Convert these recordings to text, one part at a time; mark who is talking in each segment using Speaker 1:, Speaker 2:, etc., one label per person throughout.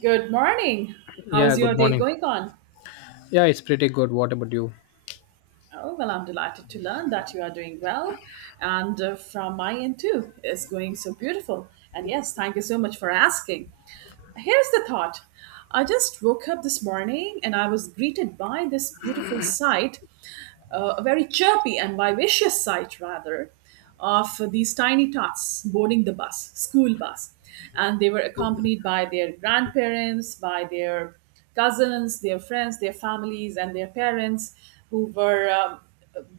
Speaker 1: Good morning. How
Speaker 2: Yeah,
Speaker 1: is your
Speaker 2: good
Speaker 1: day
Speaker 2: morning.
Speaker 1: going on?
Speaker 2: Yeah, it's pretty good. What about you?
Speaker 1: Oh, well, I'm delighted to learn that you are doing well. And from my end, too, it's going so beautiful. And yes, thank you so much for asking. Here's the thought. I just woke up this morning and I was greeted by this beautiful sight, a very chirpy and vivacious sight, rather, of these tiny tots boarding the bus, school bus. And they were accompanied by their grandparents, by their cousins, their friends, their families, and their parents who were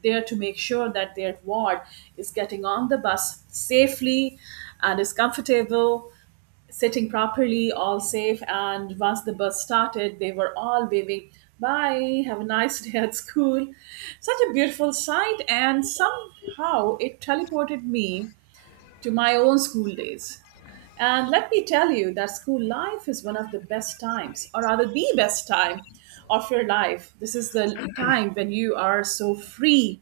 Speaker 1: there to make sure that their ward is getting on the bus safely and is comfortable, sitting properly, all safe. And once the bus started, they were all waving, "Bye, have a nice day at school." Such a beautiful sight. And somehow it teleported me to my own school days. And let me tell you that school life is one of the best times, or rather, the best time of your life. This is the time when you are so free,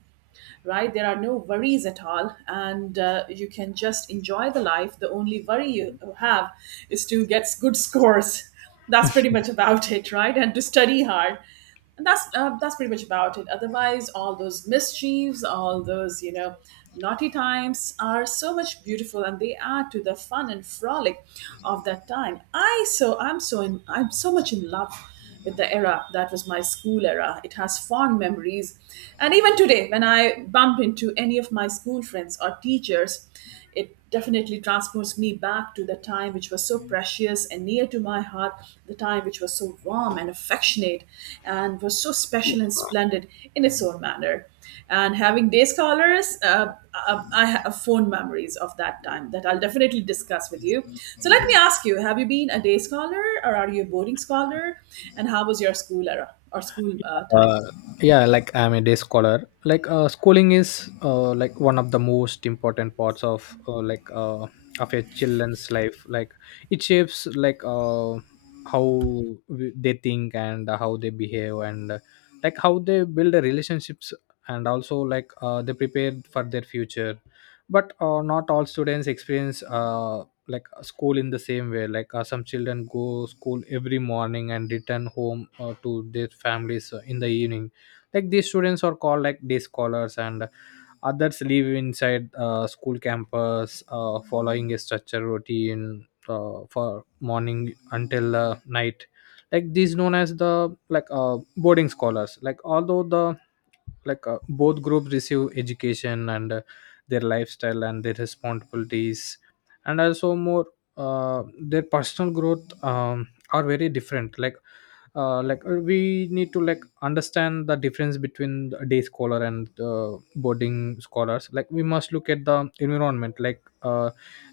Speaker 1: right? There are no worries at all, and you can just enjoy the life. The only worry you have is to get good scores. That's pretty much about it, right? And to study hard. And that's pretty much about it. Otherwise, all those mischiefs, all those naughty times are so much beautiful, and they add to the fun and frolic of that time. I'm so much in love with the era that was my school era. It has fond memories, and even today, when I bump into any of my school friends or teachers, it definitely transports me back to the time which was so precious and near to my heart, the time which was so warm and affectionate and was so special and splendid in its own manner. And having day scholars, I have fond memories of that time that I'll definitely discuss with you. So let me ask you: Have you been a day scholar, or are you a boarding scholar? And how was your school era or school time?
Speaker 2: Uh, yeah, I'm a day scholar. Schooling is one of the most important parts of of a children's life. It shapes how they think and how they behave and how they build the relationships, and also they prepare for their future. But not all students experience school in the same way. Some children go school every morning and return home to their families in the evening. Like these students are called day scholars, and others live inside school campus, following a structured routine for morning until night. Like these known as the boarding scholars. Like although the like Both groups receive education, and their lifestyle, and their responsibilities, and also more their personal growth are very different. We need to understand the difference between the day scholar and boarding scholars. We must look at the environment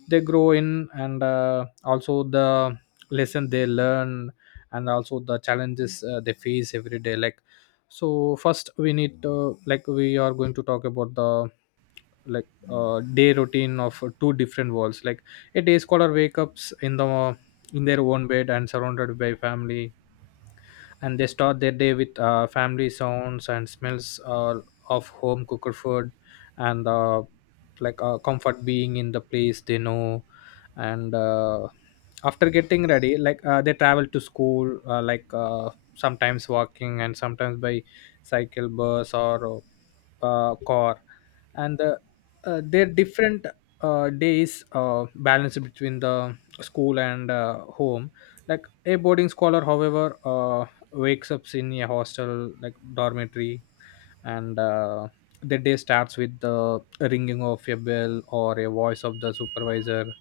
Speaker 2: they grow in, and also the lesson they learn, and also the challenges they face every day. So first, we need like we are going to talk about the day routine of two different worlds. A day scholar wake ups in the in their own bed and surrounded by family, and they start their day with family sounds and smells of home cooked food, and comfort being in the place they know. And After getting ready, they travel to school, sometimes walking and sometimes by cycle, bus, or car. and the, their different days balance between the school and home. A boarding scholar, however, wakes up in a hostel like dormitory, and the day starts with the ringing of a bell or a voice of the supervisor.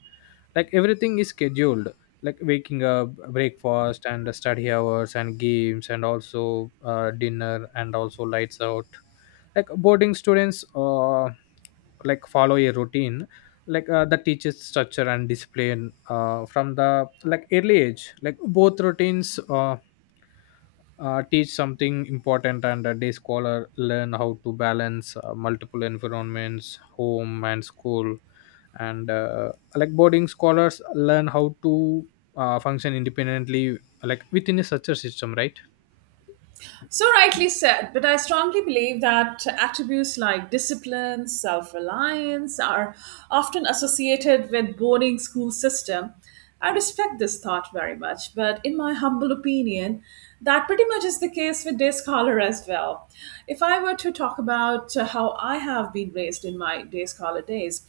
Speaker 2: Everything is scheduled: waking up, breakfast, and study hours, and games, and also dinner, and also lights out. Boarding students follow a routine. The teaches structure and discipline from the early age. Both routines teach something important. And A day scholar learn how to balance multiple environments, home and school, and boarding scholars learn how to function independently within a such a system, right?
Speaker 1: So rightly said, but I strongly believe that attributes like discipline, self-reliance are often associated with boarding school system. I respect this thought very much, but in my humble opinion, that pretty much is the case with day scholar as well. If I were to talk about how I have been raised in my day scholar days,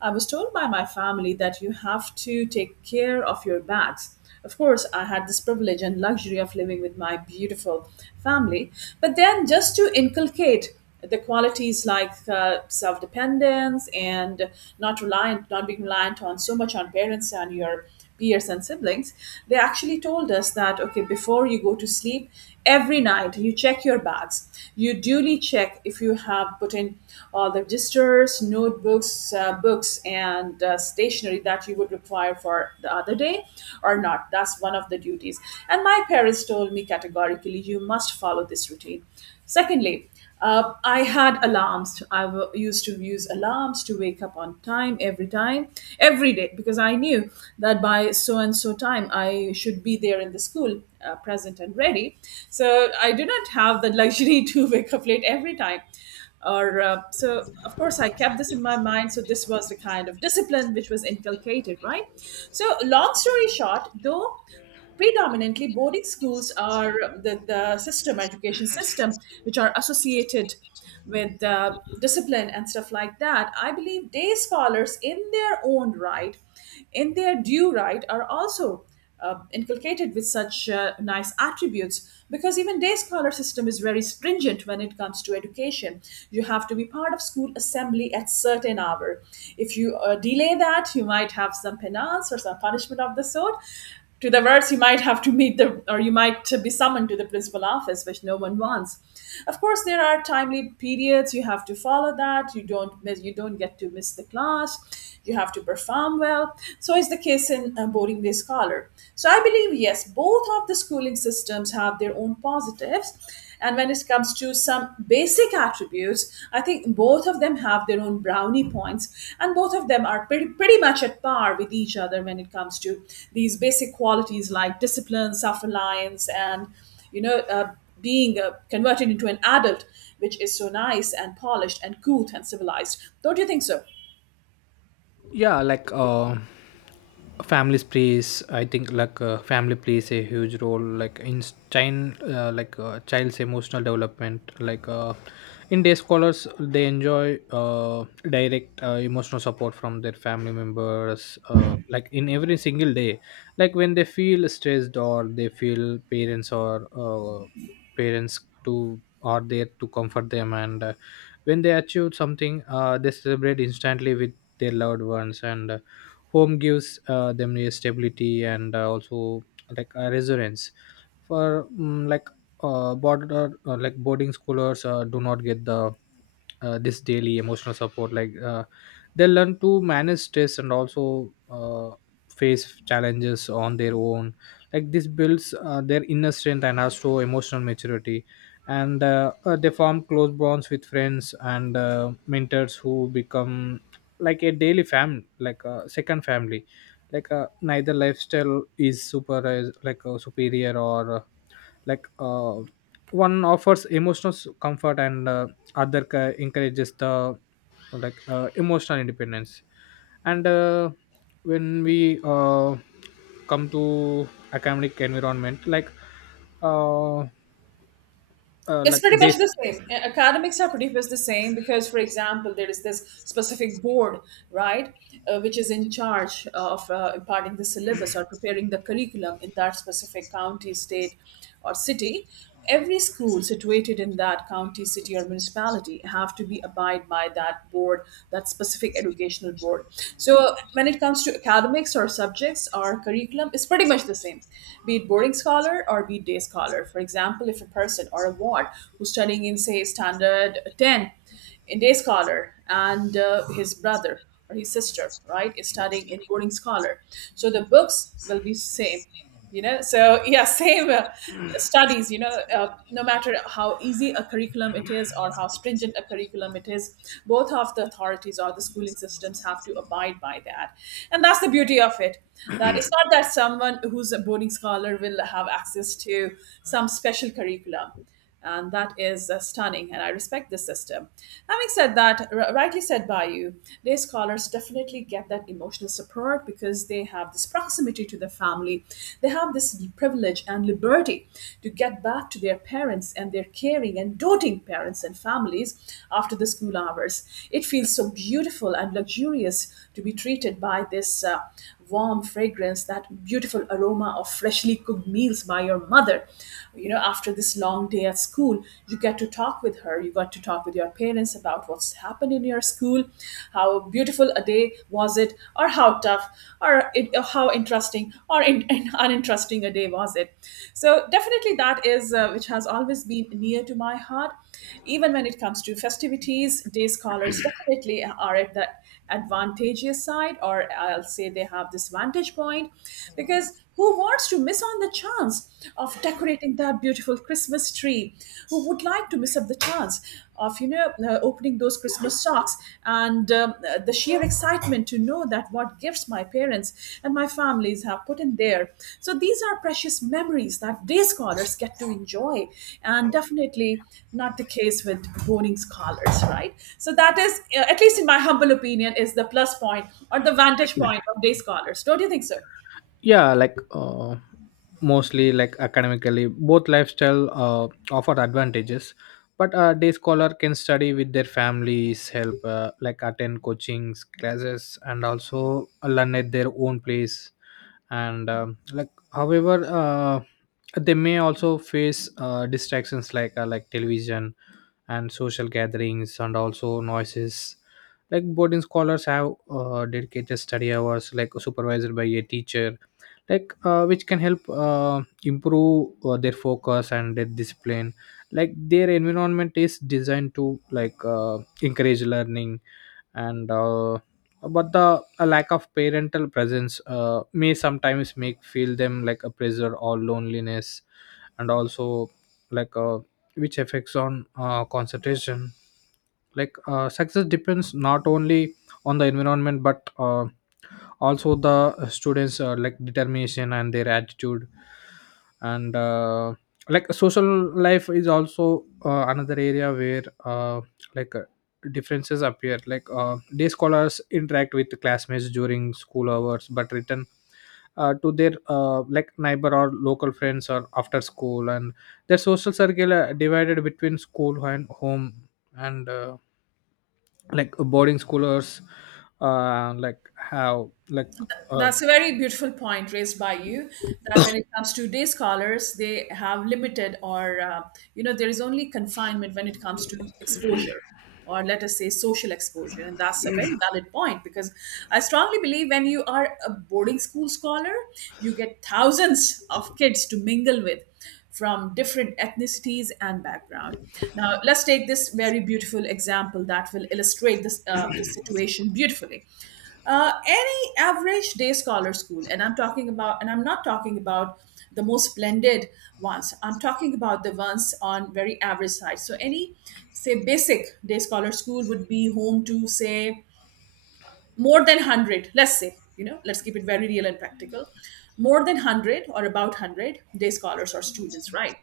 Speaker 1: I was told by my family that you have to take care of your bags. Of course, I had this privilege and luxury of living with my beautiful family. But then, just to inculcate the qualities like self dependence and not being reliant on so much on parents and your peers and siblings, they actually told us that, okay, before you go to sleep, every night, you check your bags. You duly check if you have put in all the registers, notebooks, books, and stationery that you would require for the other day or not. That's one of the duties. And my parents told me categorically, you must follow this routine. Secondly, I had alarms. Used to use alarms to wake up on time, every day, because I knew that by so and so time I should be there in the school, present and ready. So I did not have the luxury to wake up late every time. Of course, I kept this in my mind. So this was the kind of discipline which was inculcated, right? So long story short, though predominantly boarding schools are the system, education system, which are associated with discipline and stuff like that, I believe day scholars in their own right, in their due right, are also inculcated with such nice attributes, because even day scholar system is very stringent when it comes to education. You have to be part of school assembly at certain hour. If you delay that, you might have some penance or some punishment of the sort. To diverse, you might have to meet the, or you might be summoned to the principal office, which no one wants. Of course, there are timely periods you have to follow. That you don't miss, you don't get to miss the class. You have to perform well. So is the case in boarding day scholar. So I believe yes, both of the schooling systems have their own positives, and when it comes to some basic attributes, I think both of them have their own brownie points, and both of them are pretty, pretty much at par with each other when it comes to these basic qualities like discipline, self reliance, and you know, uh, being converted into an adult, which is so nice and polished and cool and civilized. Don't you think so?
Speaker 2: Yeah. like families plays I think like Family plays a huge role in child's emotional development. In day scholars, they enjoy direct emotional support from their family members in every single day. When they feel stressed or they feel parents, or parents to are there to comfort them, and when they achieve something, they celebrate instantly with their loved ones, and home gives them a stability, and also a resurgence for. Mm like border like Boarding schoolers do not get the this daily emotional support. They learn to manage stress and also uh, face challenges on their own. This builds their inner strength and also emotional maturity, and they form close bonds with friends and mentors who become a daily family, like a second family. Neither lifestyle is super superior, or like uh, one offers emotional comfort and other encourages the emotional independence. And When we come to academic environment, uh,
Speaker 1: It's pretty
Speaker 2: day.
Speaker 1: much the same. Academics are pretty much the same because, for example, there is this specific board, right, which is in charge of imparting the syllabus or preparing the curriculum in that specific county, state, or city. Every school situated in that county, city, or municipality have to be abide by that board, that specific educational board. So, when it comes to academics or subjects or curriculum, it's pretty much the same, be it boarding scholar or be it day scholar. For example, if a person or a ward who's studying in say standard 10 in day scholar and his brother or his sister, right, is studying in boarding scholar, so the books will be same, you know. So yeah, same studies, you know. uh, no matter how easy a curriculum it is or how stringent a curriculum it is, both of the authorities or the schooling systems have to abide by that, and that's the beauty of it, that it's not that someone who's a boarding scholar will have access to some special curriculum. And that is stunning, and I respect this system. Having said that, rightly said by you, day scholars definitely get that emotional support because they have this proximity to their family. They have this privilege and liberty to get back to their parents and their caring and doting parents and families after the school hours. It feels so beautiful and luxurious to be treated by this warm fragrance, that beautiful aroma of freshly cooked meals by your mother. You know, after this long day at school, you get to talk with her. You got to talk with your parents about what's happened in your school, how beautiful a day was it, or how tough, or, it, or how interesting, uninteresting a day was it. So, definitely, that is which has always been near to my heart. Even when it comes to festivities, day scholars definitely are at the advantageous side, or I'll say they have this vantage point, because who wants to miss on the chance of decorating that beautiful Christmas tree? Who would like to miss up the chance of opening those Christmas socks and the sheer excitement to know that what gifts my parents and my families have put in there. So these are precious memories that day scholars get to enjoy, and definitely not the case with boarding scholars, right? So that is, at least in my humble opinion, is the plus point or the vantage point of day scholars. Don't you think so?
Speaker 2: Yeah. Mostly, academically, both lifestyle offer advantages, but a day scholar can study with their families help, attend coachings classes and also learn at their own place, and however, they may also face distractions like television and social gatherings, and also noises. Boarding scholars have dedicated study hours, supervised by a teacher, which can help improve their focus and their discipline. Their environment is designed to encourage learning, and but the a lack of parental presence may sometimes make feel them like a pressure or loneliness, and also like a which affects on concentration. Success depends not only on the environment, but also the students determination and their attitude. And like Social life is also another area where like uh, differences appear. Day scholars interact with classmates during school hours, but return to their neighbor or local friends or after school, and their social circle divided between school and home. And boarding schoolers like have like uh,
Speaker 1: That's a very beautiful point raised by you, that when it comes to day scholars, they have limited or, you know, there is only confinement when it comes to exposure, or let us say social exposure. And that's a very valid point because I strongly believe when you are a boarding school scholar, you get thousands of kids to mingle with from different ethnicities and background. Now, let's take this very beautiful example that will illustrate this, this situation beautifully. Any average day scholar school, and I'm not talking about the most splendid ones, I'm talking about the ones on very average side. So any say basic day scholar school would be home to say more than 100, let's say, you know, let's keep it very real and practical, more than 100 or about 100-day scholars or students, right?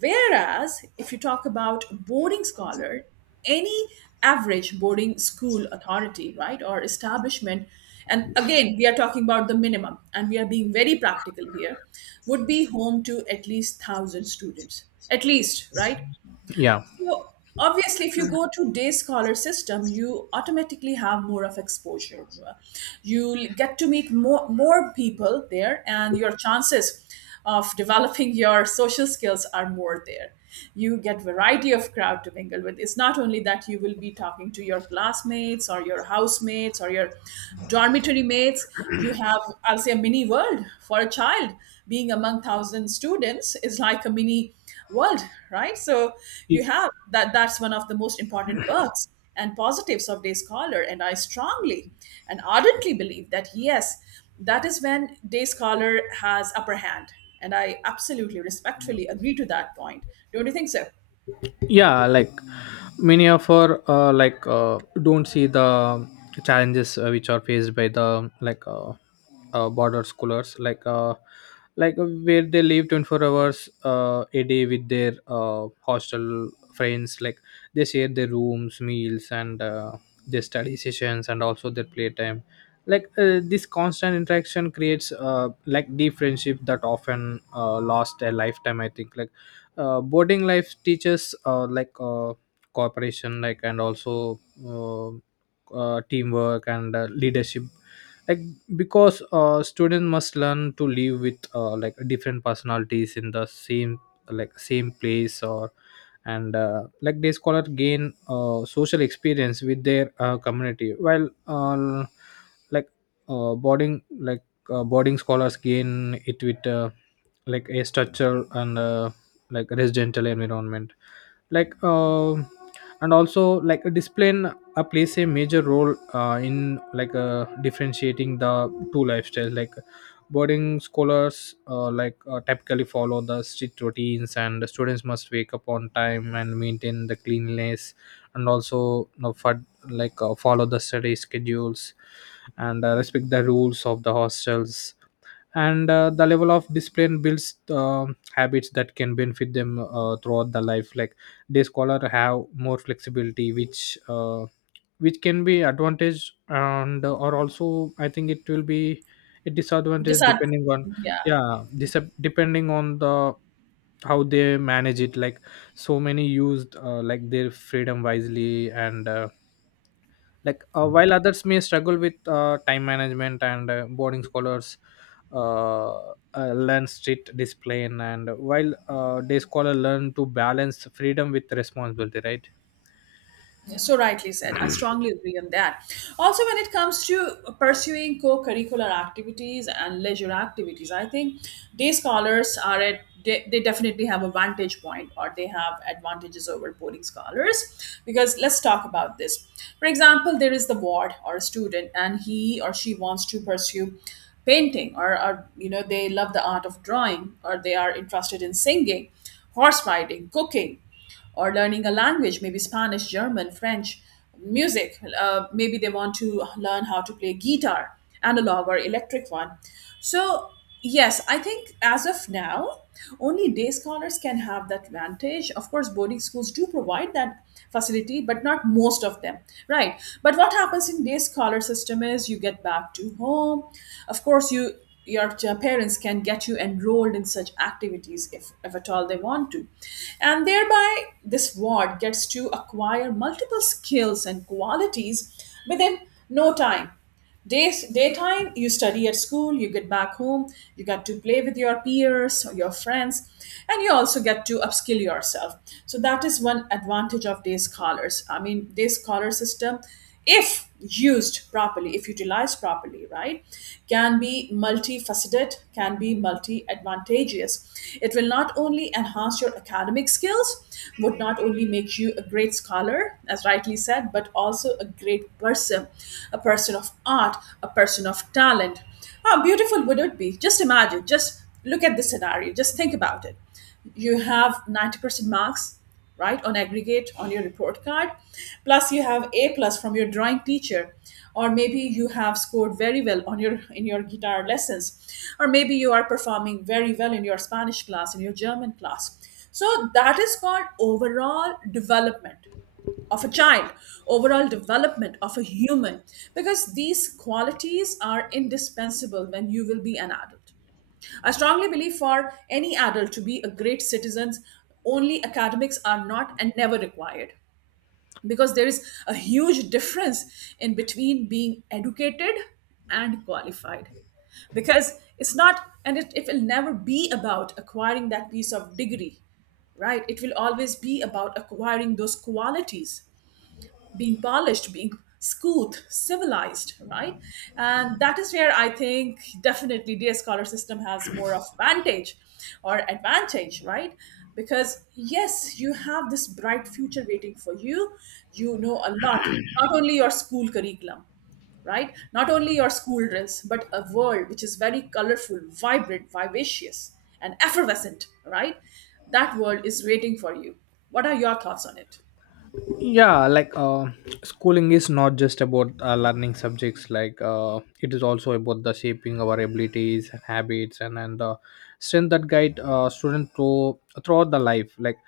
Speaker 1: Whereas, if you talk about boarding scholar, any average boarding school authority, right, or establishment, and again, we are talking about the minimum, and we are being very practical here, would be home to at least 1,000 students, at least, right?
Speaker 2: yeah.
Speaker 1: So obviously, if you go to day scholar system, you automatically have more of exposure. Get to meet more people there, and your chances of developing your social skills are more there. You get variety of crowd to mingle with. It's not only that you will be talking to your classmates or your housemates or your dormitory mates. You have, I'll say, a mini world for a child. Being among thousand students is like a mini world, right? So you have that. That's one of the most important perks and positives of day scholar, and I strongly and ardently believe that, yes, that is when day scholar has upper hand, and I absolutely respectfully agree to that point. Don't you think so?
Speaker 2: Yeah, many of our don't see the challenges which are faced by the border schoolers, where they live 24 hours a day with their hostel friends. They share their rooms, meals, and their study sessions, and also their playtime. This constant interaction creates deep friendship that often last a lifetime. I think boarding life teaches cooperation, and also uh, teamwork and leadership, like because students must learn to live with different personalities in the same place. Or and like They scholars gain social experience with their community, while like boarding, boarding scholars gain it with a structure and residential environment. Like uh, and also like a display plays a major role in differentiating the two lifestyles. Boarding scholars typically follow the strict routines, and the students must wake up on time and maintain the cleanliness, and also, you know, for, follow the study schedules and respect the rules of the hostels. And The level of discipline builds habits that can benefit them throughout the life. Day scholar have more flexibility, which can be advantage, and or also I think it will be a disadvantage
Speaker 1: Disad-
Speaker 2: depending on.
Speaker 1: yeah.
Speaker 2: Yeah, this depending on the how they manage it. So many used their freedom wisely, and while others may struggle with time management. And Boarding scholars uh, learn strict discipline, and while day scholar learn to balance freedom with responsibility, right?
Speaker 1: So rightly said. I strongly agree on that. Also, when it comes to pursuing co-curricular activities and leisure activities, I think day scholars are at they definitely have a vantage point, or they have advantages over boarding scholars, because let's talk about this. For example, there is the ward or a student and he or she wants to pursue painting, or you know they love the art of drawing, or they are interested in singing, horse riding, cooking, or learning a language, maybe Spanish, German, French, music. Maybe they want to learn how to play guitar, analog or electric one. So, yes, I think as of now, only day scholars can have that advantage. Of course, boarding schools do provide that facility, but not most of them, right? But what happens in day scholar system is you get back to home. Of course, you parents can get you enrolled in such activities if at all they want to, and thereby this ward gets to acquire multiple skills and qualities within no time. Days, daytime, you study at school, you get back home, you get to play with your peers, your friends, and you also get to upskill yourself. So that is one advantage of day scholars. I mean, day scholar system, if used properly, if utilized properly, right, can be multifaceted, can be multi-advantageous. It will not only enhance your academic skills, would not only make you a great scholar, as rightly said, but also a great person, a person of art, a person of talent. How beautiful would it be? Just imagine, just look at the scenario, just think about it. You have 90% marks, right, on aggregate on your report card, plus you have A plus from your drawing teacher, or maybe you have scored very well on your guitar lessons, or maybe you are performing very well in your Spanish class, in your German class. So that is called overall development of a child, overall development of a human, because these qualities are indispensable when you will be an adult. I strongly believe for any adult to be a great citizen, only academics are not and never required, because there is a huge difference in between being educated and qualified, because it's not and it will never be about acquiring that piece of degree. Right, it will always be about acquiring those qualities, being polished, being scoothed, civilized, right? And that is where I think definitely DS Scholar system has more of vantage or advantage, right? Because yes, you have this bright future waiting for you. You know a lot, not only your school curriculum, right? Not only your school drills, but a world which is very colorful, vibrant, vivacious, and effervescent, right? That world is waiting for you. What are your thoughts on it?
Speaker 2: Yeah, schooling is not just about learning subjects. It is also about the shaping our abilities and habits, and the strength that guide student through, throughout the life.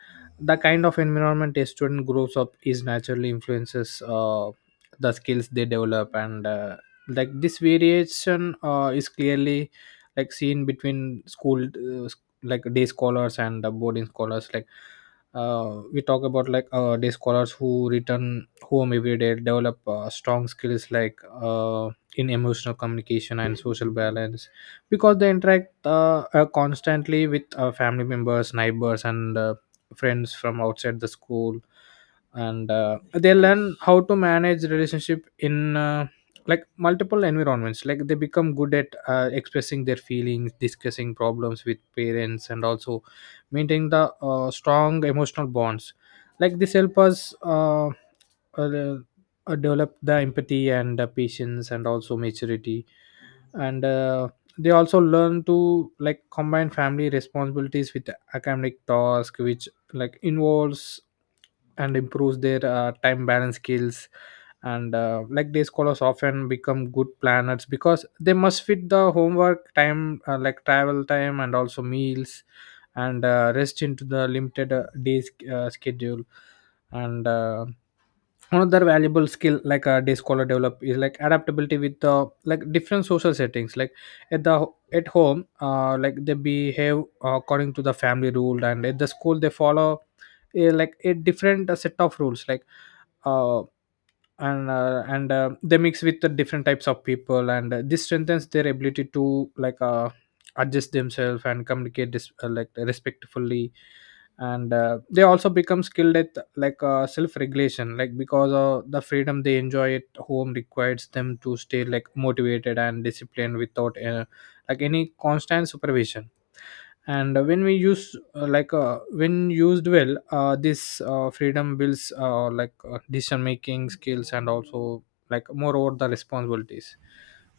Speaker 2: The kind of environment a student grows up is naturally influences the skills they develop, and this variation is clearly seen between school, day scholars and the boarding scholars. We talk about day scholars who return home every day develop strong skills in emotional communication and social balance, because they interact constantly with family members, neighbors, and friends from outside the school, and they learn how to manage relationship in multiple environments. They become good at expressing their feelings, discussing problems with parents, and also maintaining the strong emotional bonds. This help us uh, develop the empathy and patience, and also maturity, and they also learn to combine family responsibilities with academic task, which involves and improves their time balance skills. And day scholars often become good planners, because they must fit the homework time, travel time, and also meals and rest into the limited days schedule. And Another valuable skill a day scholar develop is adaptability with the different social settings. At the at home, they behave according to the family rule, and at the school, they follow a different set of rules. Like uh, and They mix with the different types of people, and this strengthens their ability to adjust themselves and communicate respectfully. And They also become skilled at self-regulation, because of the freedom they enjoy at home requires them to stay motivated and disciplined without any constant supervision. And when we use like When used well, this freedom builds decision making skills, and also moreover the responsibilities.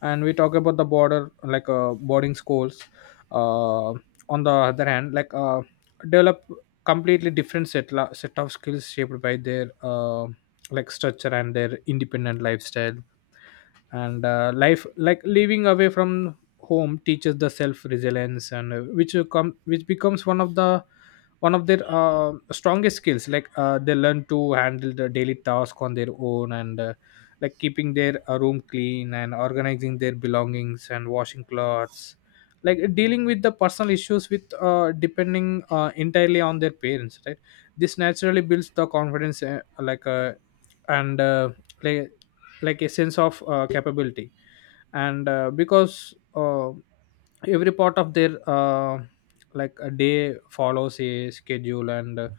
Speaker 2: And We talk about the border like boarding schools uh, on the other hand, develop completely different set of skills shaped by their structure and their independent lifestyle, and life, living away from home teaches the self resilience, and which will come which becomes one of their strongest skills. They learn to handle the daily task on their own, and like keeping their room clean, and organizing their belongings, and washing clothes, dealing with the personal issues with depending entirely on their parents, right? This naturally builds the confidence, like and like like a sense of capability, and because every part of their a day follows a schedule, and uh,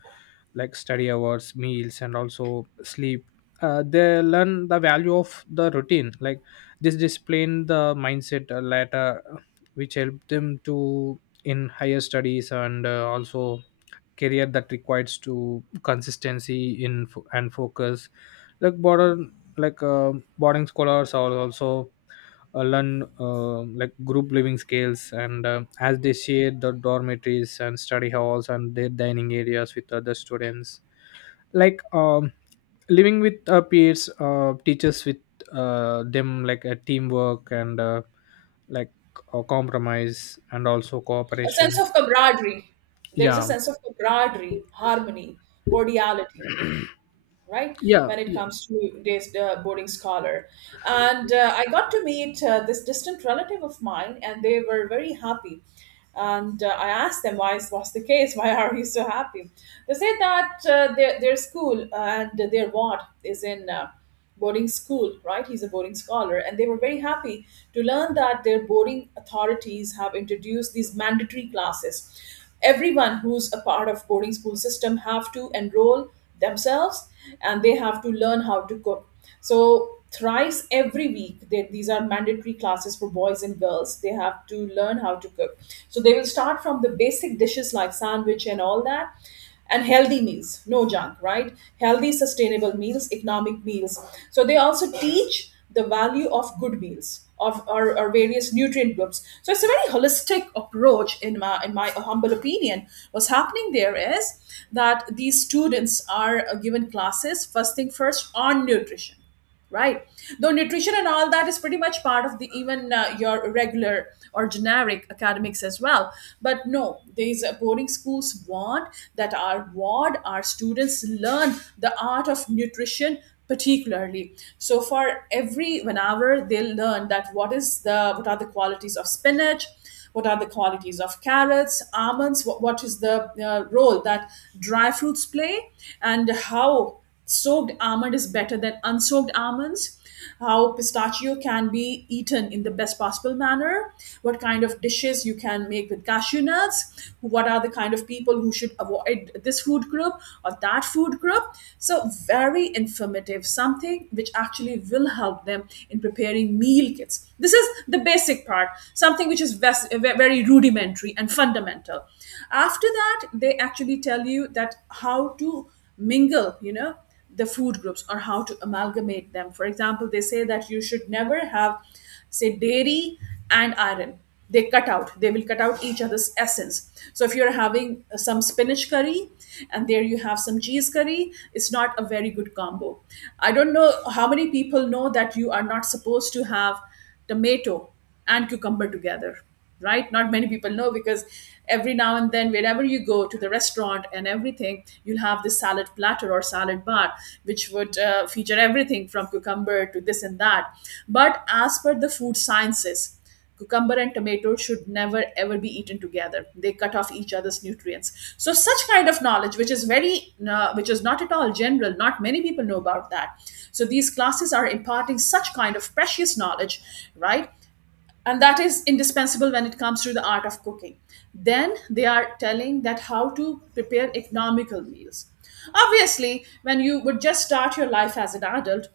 Speaker 2: like study hours, meals, and also sleep. They learn the value of the routine. This discipline the mindset later, which help them to in higher studies, and also career that requires to consistency in and focus. Like border like Boarding scholars are also learn group living skills, and as they share the dormitories, and study halls, and their dining areas with other students. like um, Living with peers teaches with them a teamwork, and like compromise, and also
Speaker 1: A sense
Speaker 2: cooperations.
Speaker 1: of camaraderie. There is a
Speaker 2: Yeah.
Speaker 1: sense of camaraderie, harmony, cordiality, right?
Speaker 2: Yeah,
Speaker 1: When it
Speaker 2: yeah,
Speaker 1: comes to this boarding scholar, and I got to meet this distant relative of mine, and they were very happy. And I asked them why was the case? Why are you so happy? They said that their school and their ward is in boarding school, right? He's a boarding scholar. And they were very happy to learn that their boarding authorities have introduced these mandatory classes. Everyone who's a part of boarding school system have to enroll themselves, and they have to learn how to cook. So thrice every week, these are mandatory classes for boys and girls. They have to learn how to cook. So they will start from the basic dishes like sandwich and all that, and healthy meals, no junk, right? Healthy, sustainable meals, economic meals. So they also teach the value of good meals of or various nutrient groups. So it's a very holistic approach, in my humble opinion. What's happening there is that these students are given classes first thing first on nutrition, right? Though nutrition and all that is pretty much part of the even your regular or generic academics as well, but no, these boarding schools want that our ward, our students learn the art of nutrition particularly. So for every 1 hour, they will learn that what are the qualities of spinach, what are the qualities of carrots, almonds, what is the role that dry fruits play, and how soaked almond is better than unsoaked almonds, how pistachio can be eaten in the best possible manner, what kind of dishes you can make with cashew nuts, what are the kind of people who should avoid this food group or that food group. So very informative, something which actually will help them in preparing meal kits. This is the basic part. Something which is very rudimentary and fundamental. After that, they actually tell you that how to mingle, you know, the food groups, or how to amalgamate them. For example, they say that you should never have, say, dairy and iron. They will cut out each other's essence. So if you're having some spinach curry and there you have some cheese curry, it's not a very good combo. I don't know how many people know that you are not supposed to have tomato and cucumber together, right? Not many people know, because every now and then, wherever you go to the restaurant and everything, you'll have this salad platter or salad bar, which would feature everything from cucumber to this and that. But as per the food sciences, cucumber and tomato should never ever be eaten together. They cut off each other's nutrients. So such kind of knowledge, which is very, which is not at all general, not many people know about that. So these classes are imparting such kind of precious knowledge, right? And that is indispensable when it comes to the art of cooking. Then they are telling that how to prepare economical meals. Obviously, when you would just start your life as an adult,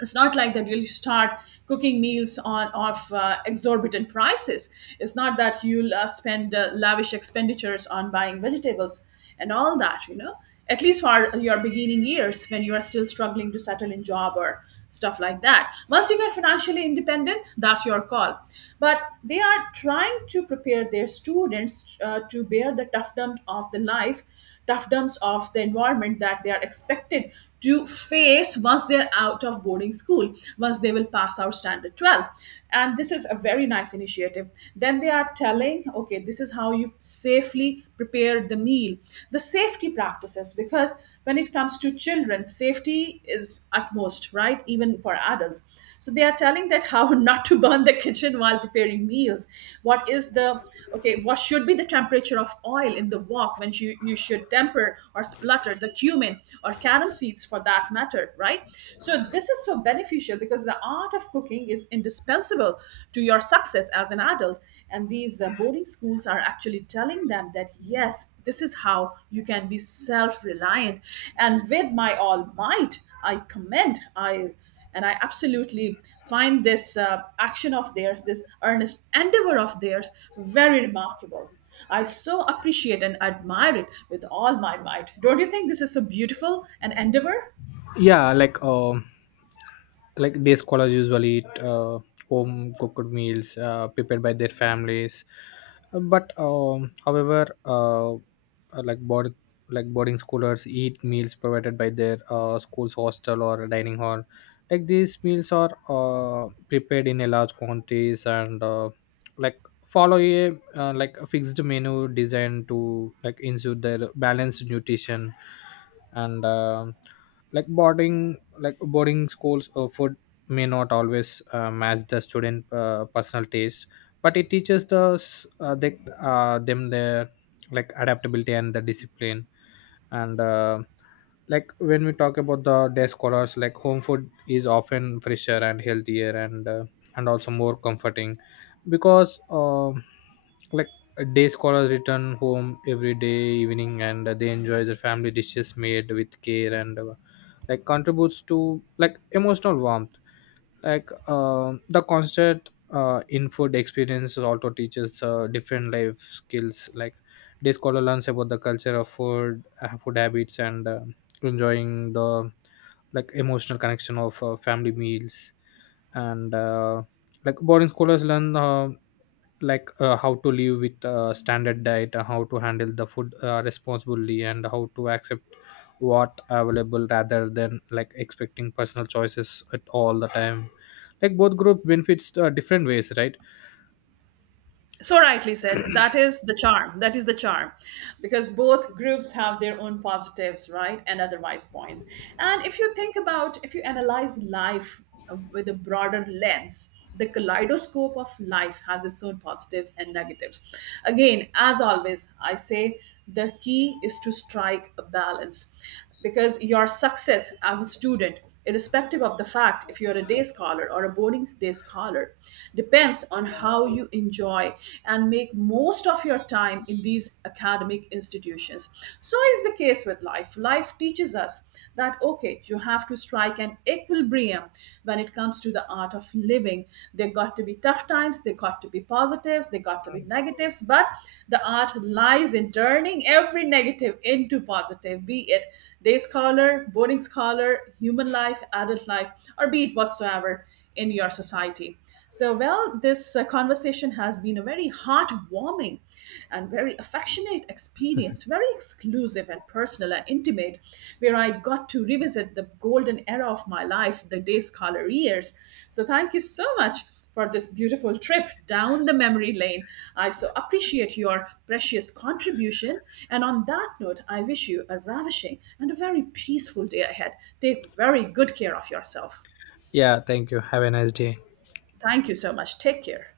Speaker 1: it's not like that you'll start cooking meals on of exorbitant prices. It's not that you'll spend lavish expenditures on buying vegetables and all that, you know, at least for your beginning years when you are still struggling to settle in job or stuff like that. Once you get financially independent, that's your call. But they are trying to prepare their students to bear the toughdom of the life, toughdums of the environment that they are expected to face once they're out of boarding school, once they will pass out standard 12. And this is a very nice initiative. Then they are telling, okay, this is how you safely prepare the meal, the safety practices, because when it comes to children, safety is utmost, right? Even for adults. So they are telling that how not to burn the kitchen while preparing meals. What is the Okay, what should be the temperature of oil in the wok when you should temper or splutter the cumin or carom seeds, for that matter spirit, right? So this is so beneficial, because the art of cooking is indispensable to your success as an adult. And these boarding schools are actually telling them that yes, this is how you can be self reliant. And with my all might, I and I absolutely find this action of theirs, this earnest endeavor of theirs, very remarkable. I so appreciate and admire it with all my might. Don't you think this is so beautiful an endeavor?
Speaker 2: yeah. Day scholars usually eat home cooked meals prepared by their families, but however like board boarding scholars eat meals provided by their school's hostel or dining hall. These meals are prepared in a large quantities, and like follow a a fixed menu designed to ensure their balanced nutrition. And like boarding like Boarding schools food may not always match the student personal taste, but it teaches them their adaptability and the discipline. And like When we talk about the day scholars, home food is often fresher and healthier, and also more comforting, because like a day scholars return home every day evening, and they enjoy the family dishes made with care, and contributes to emotional warmth. The constant in food experiences also teaches different life skills. This scholar learns about the culture of food, food habits, and enjoying the emotional connection of family meals, and boarding scholars learn how to live with standard diet, how to handle the food responsibly, and how to accept what available rather than expecting personal choices at all the time. Both group benefits different ways, right?
Speaker 1: So rightly said. That is the charm. That is the charm. Because both groups have their own positives, right? And otherwise points. And if you think about, if you analyze life with a broader lens, the kaleidoscope of life has its own positives and negatives. Again, as always, I say the key is to strike a balance, because your success as a student, irrespective of the fact if you're a day scholar or a boarding day scholar, depends on how you enjoy and make most of your time in these academic institutions. So is the case with life. Life teaches us that, okay, you have to strike an equilibrium when it comes to the art of living. There got to be tough times, there got to be positives, there got to be negatives, but the art lies in turning every negative into positive, be it day scholar, boarding scholar, human life, adult life, or be it whatsoever in your society. So, well, this conversation has been a very heartwarming and very affectionate experience, very exclusive and personal and intimate, where I got to revisit the golden era of my life, the day scholar years. So, thank you so much for this beautiful trip down the memory lane. I so appreciate your precious contribution. And on that note, I wish you a ravishing and a very peaceful day ahead. Take very good care of yourself.
Speaker 2: Yeah, thank you. Have a nice day.
Speaker 1: Thank you so much. Take care.